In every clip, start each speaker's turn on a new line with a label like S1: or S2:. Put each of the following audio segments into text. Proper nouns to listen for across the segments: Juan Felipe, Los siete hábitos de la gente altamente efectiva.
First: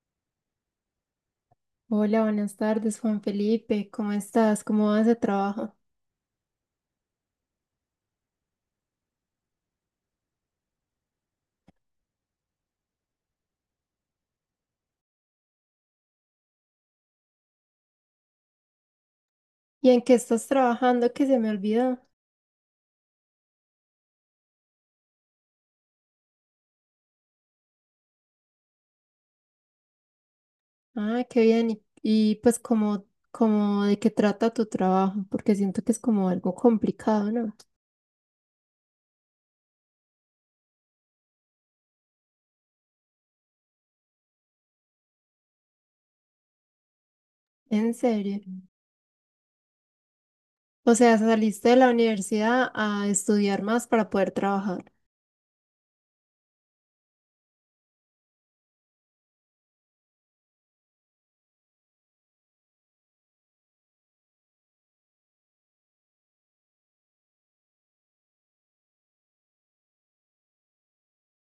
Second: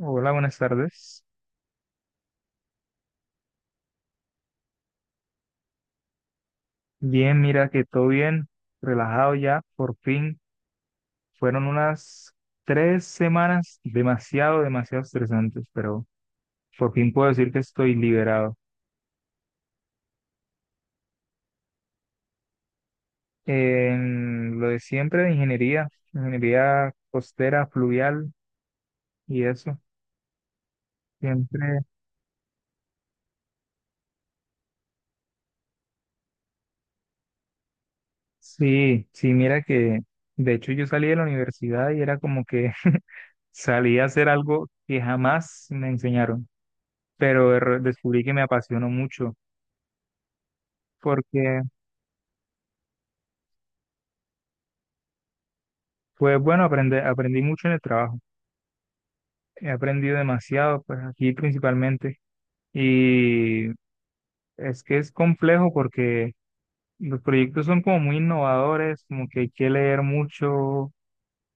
S1: Hola, buenas tardes.
S2: Hola, buenas tardes, Juan Felipe. ¿Cómo estás? ¿Cómo vas de trabajo?
S1: Bien, mira que todo bien, relajado ya, por fin. Fueron unas tres semanas demasiado, demasiado estresantes, pero por fin puedo decir que estoy liberado.
S2: ¿Y en qué estás trabajando que se me olvidó?
S1: En lo de siempre de ingeniería, ingeniería costera, fluvial y eso,
S2: Ah, qué bien.
S1: siempre.
S2: Pues como, como de qué trata tu trabajo, porque siento que es como algo complicado, ¿no?
S1: Sí, sí, mira que de hecho yo salí de la universidad y era como que salí a hacer algo que jamás me enseñaron, pero
S2: En
S1: descubrí que
S2: serio.
S1: me apasionó mucho
S2: O sea,
S1: porque
S2: saliste de la universidad a estudiar más para poder trabajar.
S1: fue bueno aprender, aprendí mucho en el trabajo, he aprendido demasiado, pues aquí principalmente, y es que es complejo porque los proyectos son como muy innovadores, como que hay que leer mucho,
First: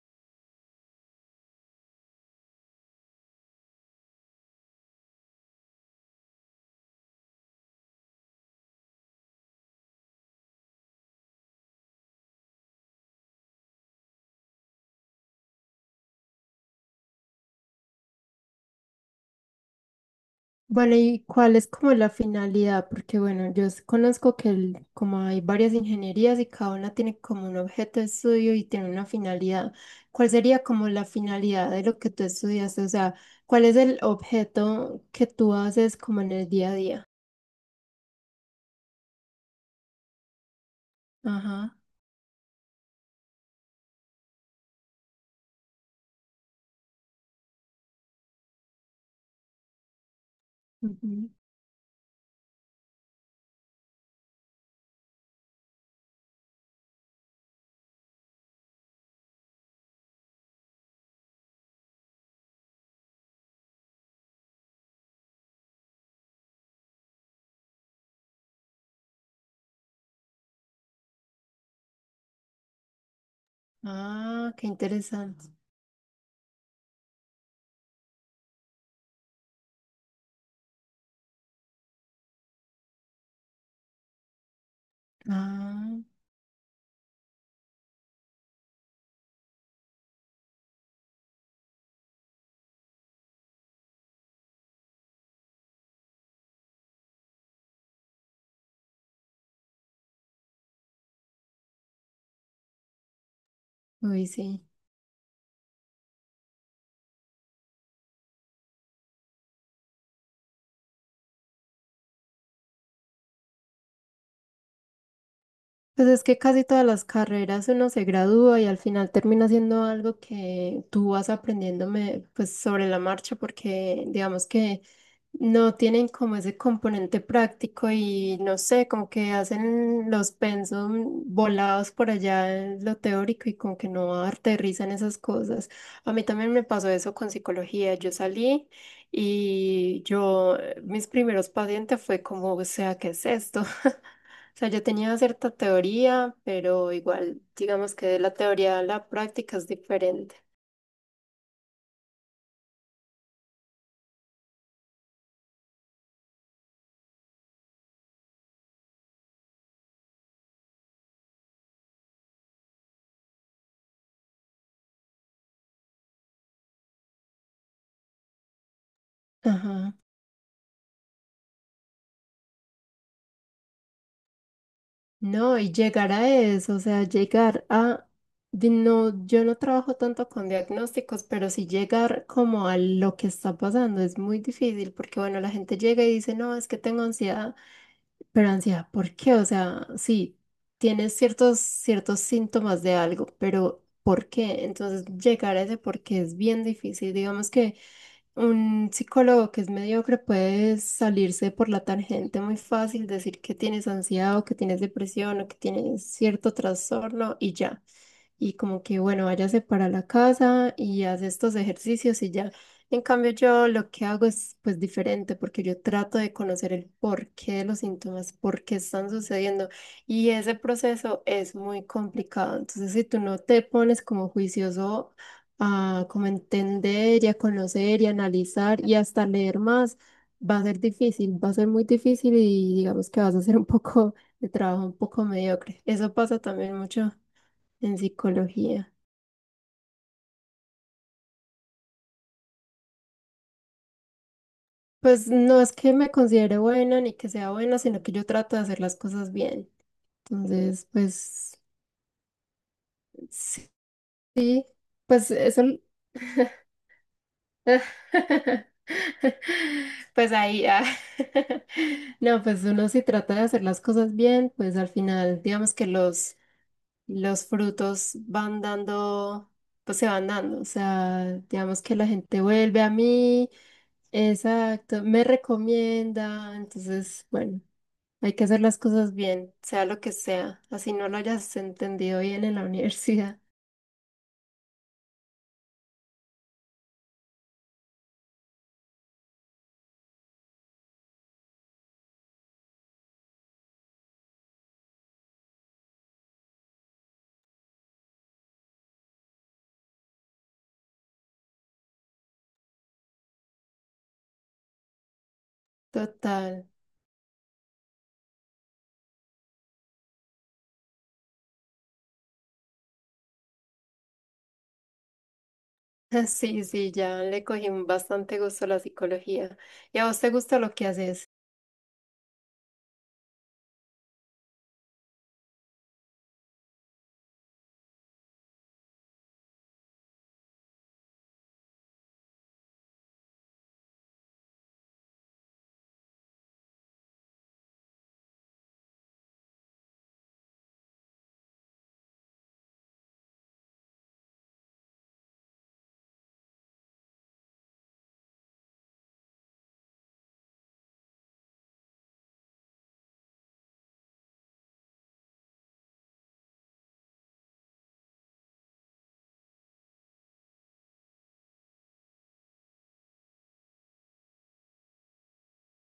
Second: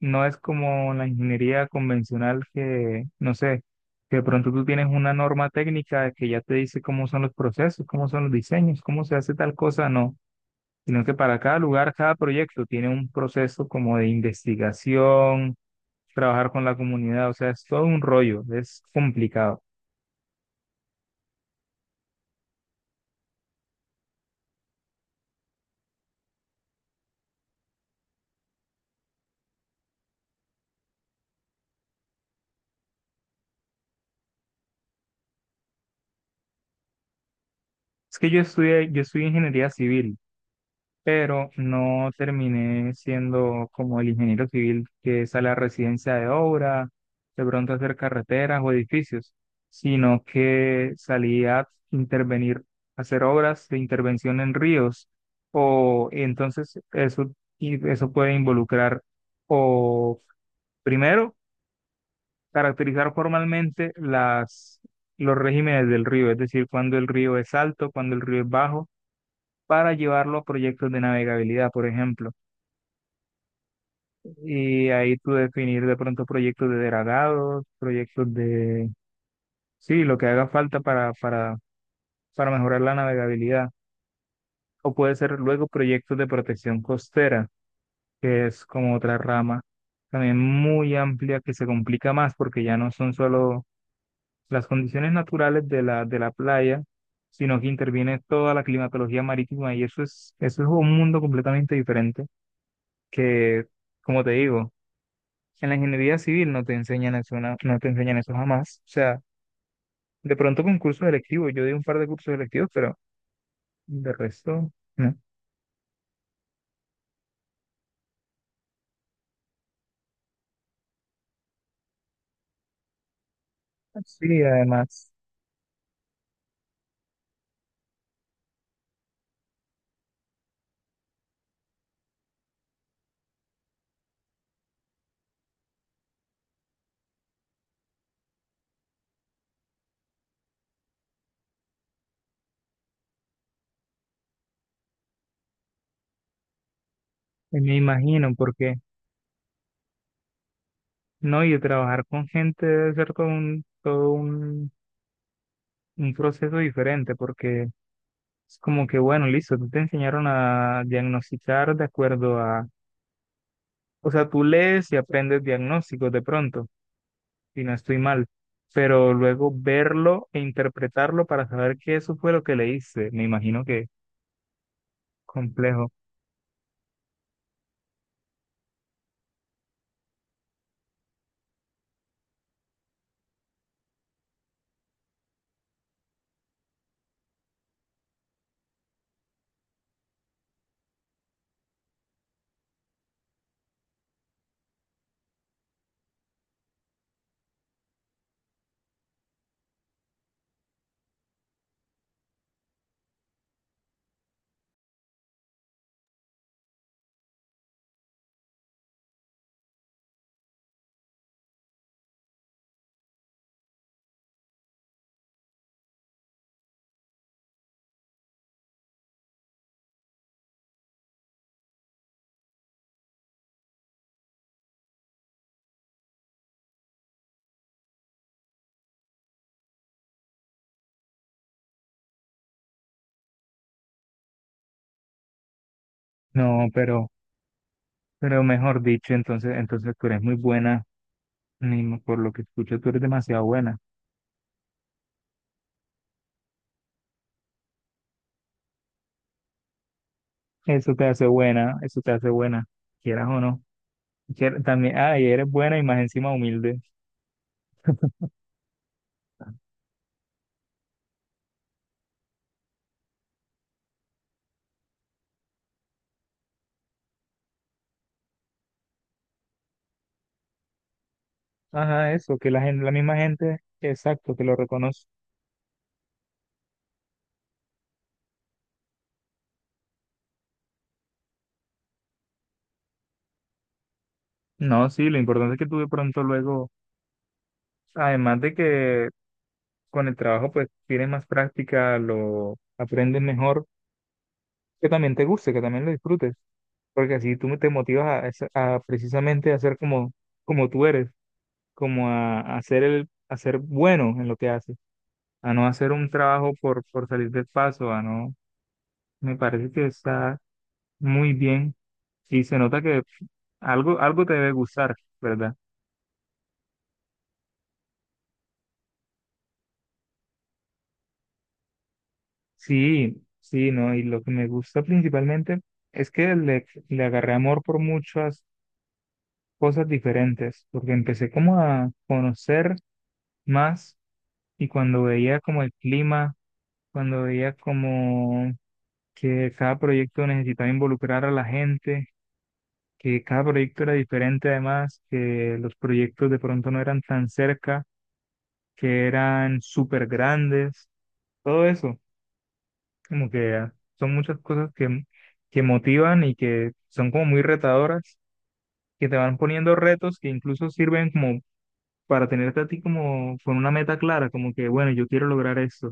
S1: no es como la ingeniería convencional que, no sé, que de pronto tú tienes una norma técnica que ya te dice cómo son los procesos, cómo son los diseños, cómo se hace tal cosa, no, sino que para cada lugar, cada proyecto tiene un proceso como de investigación, trabajar con la comunidad, o sea, es todo un rollo, es complicado.
S2: Vale, ¿y cuál es como la finalidad? Porque bueno, conozco que como hay varias ingenierías y cada una tiene como un objeto de estudio y tiene una finalidad. ¿Cuál sería como la finalidad de lo que tú estudiaste? O sea, ¿cuál es el objeto que tú haces como en el día a día?
S1: Es que yo estudié ingeniería civil pero
S2: Ajá.
S1: no terminé siendo como el ingeniero civil que sale a residencia de obra, de pronto a hacer carreteras o edificios, sino que
S2: Ujú.
S1: salí a intervenir, a hacer obras de intervención en ríos, o entonces eso, y eso puede involucrar o primero caracterizar formalmente los regímenes del río, es decir, cuando el río es alto, cuando el río es bajo, para llevarlo a proyectos de navegabilidad, por ejemplo.
S2: Ah, qué
S1: Y ahí tú
S2: interesante.
S1: definir de pronto proyectos de dragados, proyectos de, sí, lo que haga falta para, para mejorar la navegabilidad. O puede ser luego
S2: Ah,
S1: proyectos de protección costera, que es como otra rama también muy amplia que se complica más porque ya no son solo las condiciones naturales de la playa, sino que interviene toda la climatología marítima y eso es un mundo completamente diferente que, como
S2: uy,
S1: te
S2: sí.
S1: digo, en la ingeniería civil no te enseñan eso, no, no te enseñan eso jamás. O sea, de pronto con cursos electivos, yo di un par de cursos electivos, pero de resto, no.
S2: Pues es que casi todas las carreras uno se gradúa y al final termina siendo algo que tú vas aprendiéndome pues sobre la marcha porque
S1: Sí,
S2: digamos que
S1: además,
S2: no tienen como ese componente práctico y no sé, como que hacen los pensum volados por allá en lo teórico y como que no aterrizan esas cosas. A mí también me pasó eso con psicología. Yo salí y yo, mis primeros pacientes fue como, o sea, ¿qué es esto? O sea, yo tenía cierta teoría, pero igual,
S1: me
S2: digamos que de
S1: imagino,
S2: la
S1: porque
S2: teoría a la práctica es diferente.
S1: no, y trabajar con gente debe ser todo un proceso diferente, porque es como que, bueno, listo, tú te enseñaron a diagnosticar de acuerdo a, o sea, tú lees y aprendes diagnósticos de pronto si no estoy mal, pero luego
S2: Ajá.
S1: verlo e interpretarlo para saber que eso fue lo que leíste. Me imagino que
S2: No, y
S1: complejo.
S2: llegar a eso, o sea, llegar a... No, yo no trabajo tanto con diagnósticos, pero sí llegar como a lo que está pasando es muy difícil porque, bueno, la gente llega y dice, no, es que tengo ansiedad, pero ansiedad, ¿por qué? O sea, sí, tienes ciertos síntomas de algo, pero ¿por qué? Entonces, llegar a ese por qué es bien difícil. Digamos que... Un psicólogo que es mediocre puede salirse por la tangente muy fácil, decir que tienes ansiedad o que tienes depresión o que tienes cierto trastorno y ya y como que, bueno, váyase para la casa y hace estos ejercicios y ya. En cambio, yo lo que hago es pues diferente porque yo trato de conocer el porqué de los síntomas, por qué están sucediendo y ese proceso es muy complicado. Entonces, si tú no te pones como juicioso a como entender y a conocer y analizar y hasta leer más, va a ser difícil, va a ser muy difícil y digamos que vas a hacer un poco de trabajo un poco mediocre. Eso pasa
S1: No,
S2: también
S1: pero,
S2: mucho en
S1: pero mejor
S2: psicología.
S1: dicho, entonces tú eres muy buena, Nimo, por lo que escucho, tú eres demasiado buena.
S2: Pues no es que me considere buena ni que sea buena, sino que yo trato de hacer las cosas bien. Entonces,
S1: Eso te hace
S2: pues,
S1: buena, eso te hace buena, quieras o no.
S2: sí,
S1: También, ah, y
S2: pues
S1: eres
S2: eso.
S1: buena y más encima humilde.
S2: Pues ahí, ah. No, pues uno si trata de hacer las cosas bien, pues al final, digamos que los frutos van dando, pues se van dando. O sea, digamos que la
S1: Ajá, eso,
S2: gente
S1: que la
S2: vuelve
S1: gente,
S2: a
S1: la misma
S2: mí,
S1: gente, exacto, que lo
S2: exacto,
S1: reconoce.
S2: me recomienda. Entonces, bueno. Hay que hacer las cosas bien, sea lo que sea, así no lo hayas entendido bien en la universidad.
S1: No, sí, lo importante es que tú de pronto luego, además de que con el trabajo pues tienes más práctica, lo aprendes mejor, que también te guste, que también lo disfrutes, porque así tú te motivas a, a precisamente a ser como, como tú eres, como a ser bueno en lo que haces, a no hacer un trabajo
S2: Total.
S1: por salir del paso, a no, me parece que está muy bien y se nota que algo, algo te debe gustar, ¿verdad?
S2: Sí, sí, ya le cogí un bastante gusto a la psicología. ¿Y a vos te gusta lo que haces?
S1: Sí, sí, ¿no? Y lo que me gusta principalmente es que le agarré amor por muchas cosas diferentes, porque empecé como a conocer más y cuando veía como el clima, cuando veía como que cada proyecto necesitaba involucrar a la gente, que cada proyecto era diferente además, que los proyectos de pronto no eran tan cerca, que eran súper grandes, todo eso, como que ah, son muchas cosas que motivan y que son como muy retadoras, que te van poniendo retos que incluso sirven como para tenerte a ti como con una meta clara, como que, bueno, yo quiero lograr esto.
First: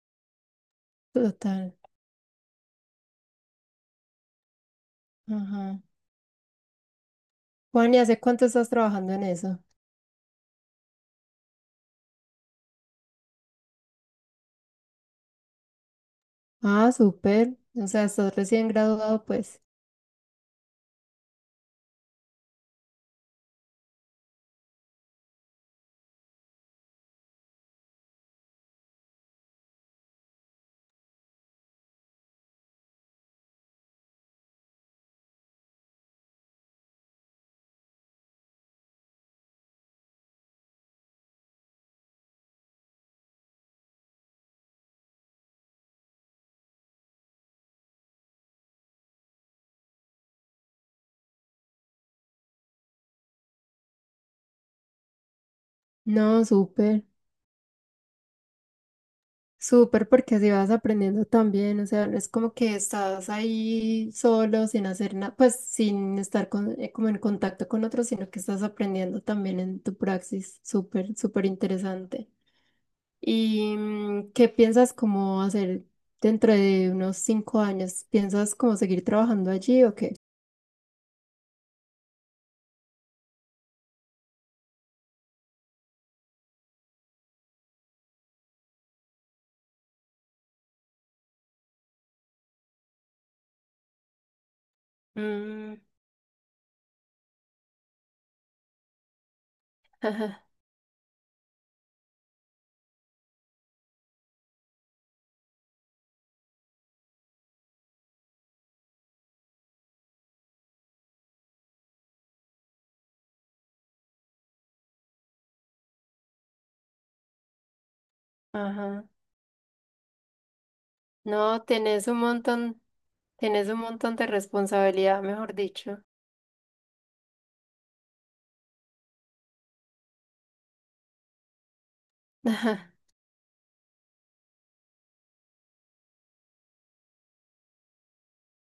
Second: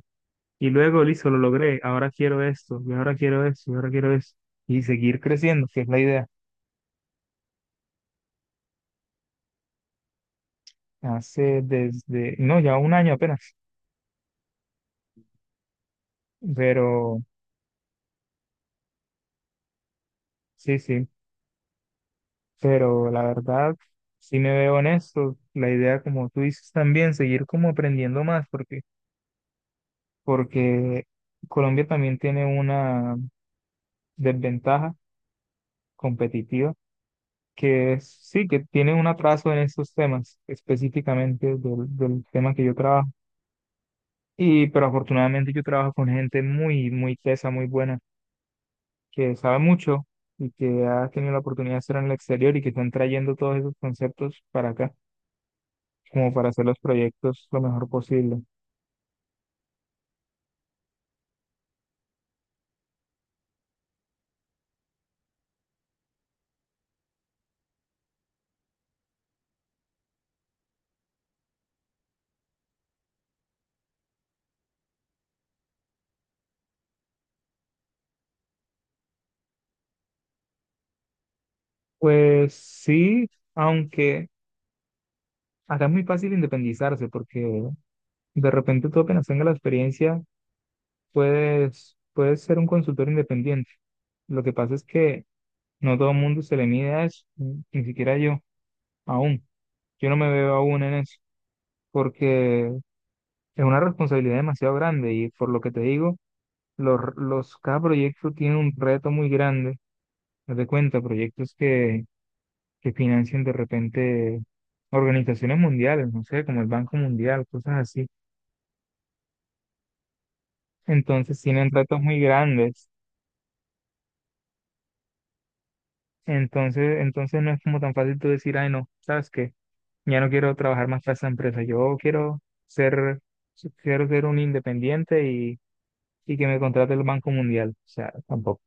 S1: Y luego, listo, lo
S2: Total.
S1: logré, ahora quiero esto, y ahora quiero esto, y ahora quiero esto. Y seguir creciendo, que
S2: Ajá.
S1: es la idea.
S2: Juan, ¿y hace cuánto estás trabajando en eso?
S1: Hace desde, no, ya un año apenas,
S2: Ah,
S1: pero
S2: súper. O sea, estás recién graduado, pues.
S1: sí, sí, pero la verdad, sí me veo en esto. La idea, como tú dices también, seguir como aprendiendo más, porque Colombia también tiene una desventaja competitiva sí, que tienen un atraso en estos temas, específicamente del tema que yo trabajo. Pero afortunadamente yo trabajo con gente muy, muy tesa, muy buena, que sabe mucho y que ha tenido la oportunidad de estar en el exterior y que están trayendo todos esos conceptos para acá, como
S2: No,
S1: para hacer los
S2: súper.
S1: proyectos lo mejor posible.
S2: Súper, porque así vas aprendiendo también, o sea, no es como que estás ahí solo, sin hacer nada, pues sin estar como en contacto con otros, sino que estás aprendiendo también en tu praxis, súper, súper interesante. ¿Y qué piensas como hacer dentro de unos 5 años? ¿Piensas como seguir trabajando allí o qué?
S1: Pues sí, aunque acá es muy fácil independizarse, porque de repente tú apenas tengas la experiencia, puedes ser un consultor independiente. Lo que pasa es que
S2: Mm.
S1: no todo el mundo se le mide a eso, ni siquiera yo, aún. Yo no me
S2: Ajá.
S1: veo aún en eso, porque es una responsabilidad demasiado grande y por lo que te digo, cada proyecto tiene un reto muy grande. Haz de cuenta, proyectos que financian de repente organizaciones mundiales, no sé, como el Banco Mundial, cosas así. Entonces
S2: No,
S1: tienen retos muy grandes.
S2: tenés un montón de responsabilidad, mejor dicho.
S1: Entonces no es como tan fácil tú decir, ay, no, ¿sabes qué? Ya no quiero trabajar más para esa empresa. Yo quiero ser, quiero ser un independiente y que me contrate el Banco Mundial. O sea, tampoco.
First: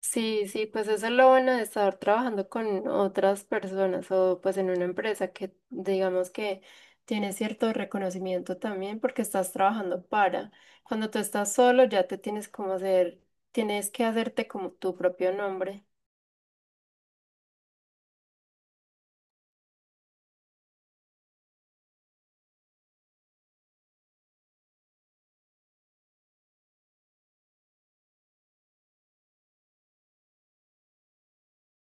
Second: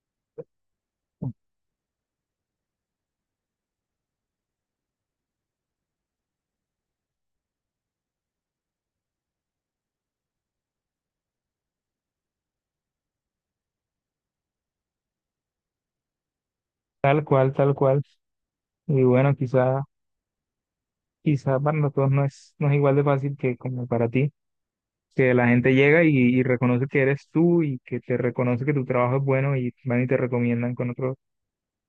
S2: Sí, sí, pues eso lo van a estar trabajando con otras personas o pues en una empresa que digamos que tiene cierto reconocimiento también porque estás trabajando para. Cuando tú estás solo ya te tienes como hacer, tienes que hacerte como tu propio nombre.
S1: Tal cual, tal cual. Y bueno, quizá para nosotros no es igual de fácil que como para ti, que la gente llega y reconoce que eres tú y que te reconoce que tu trabajo es bueno y van y te recomiendan con otros,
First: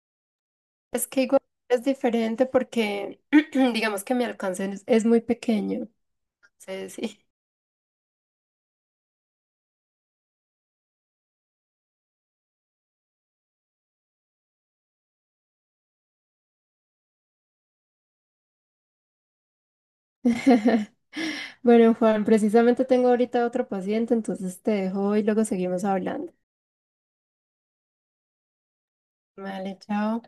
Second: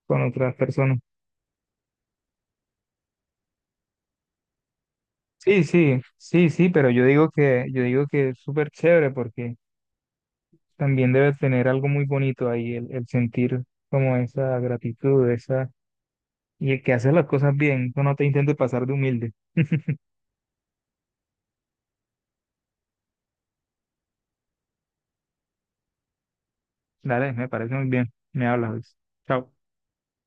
S1: con otras personas.
S2: Es que igual es diferente porque digamos que mi alcance es muy
S1: Sí,
S2: pequeño.
S1: sí, sí, sí,
S2: Sí,
S1: pero yo
S2: sí.
S1: digo que, yo digo que es súper chévere porque también debe tener algo muy bonito ahí, el sentir como esa gratitud, esa, y el que haces las cosas bien, tú no te intentes pasar de humilde.
S2: Bueno, Juan, precisamente tengo ahorita otro paciente, entonces te dejo y luego seguimos hablando.
S1: Dale, me parece muy bien. Me hablas, Luis. Chao.
S2: Vale, chao.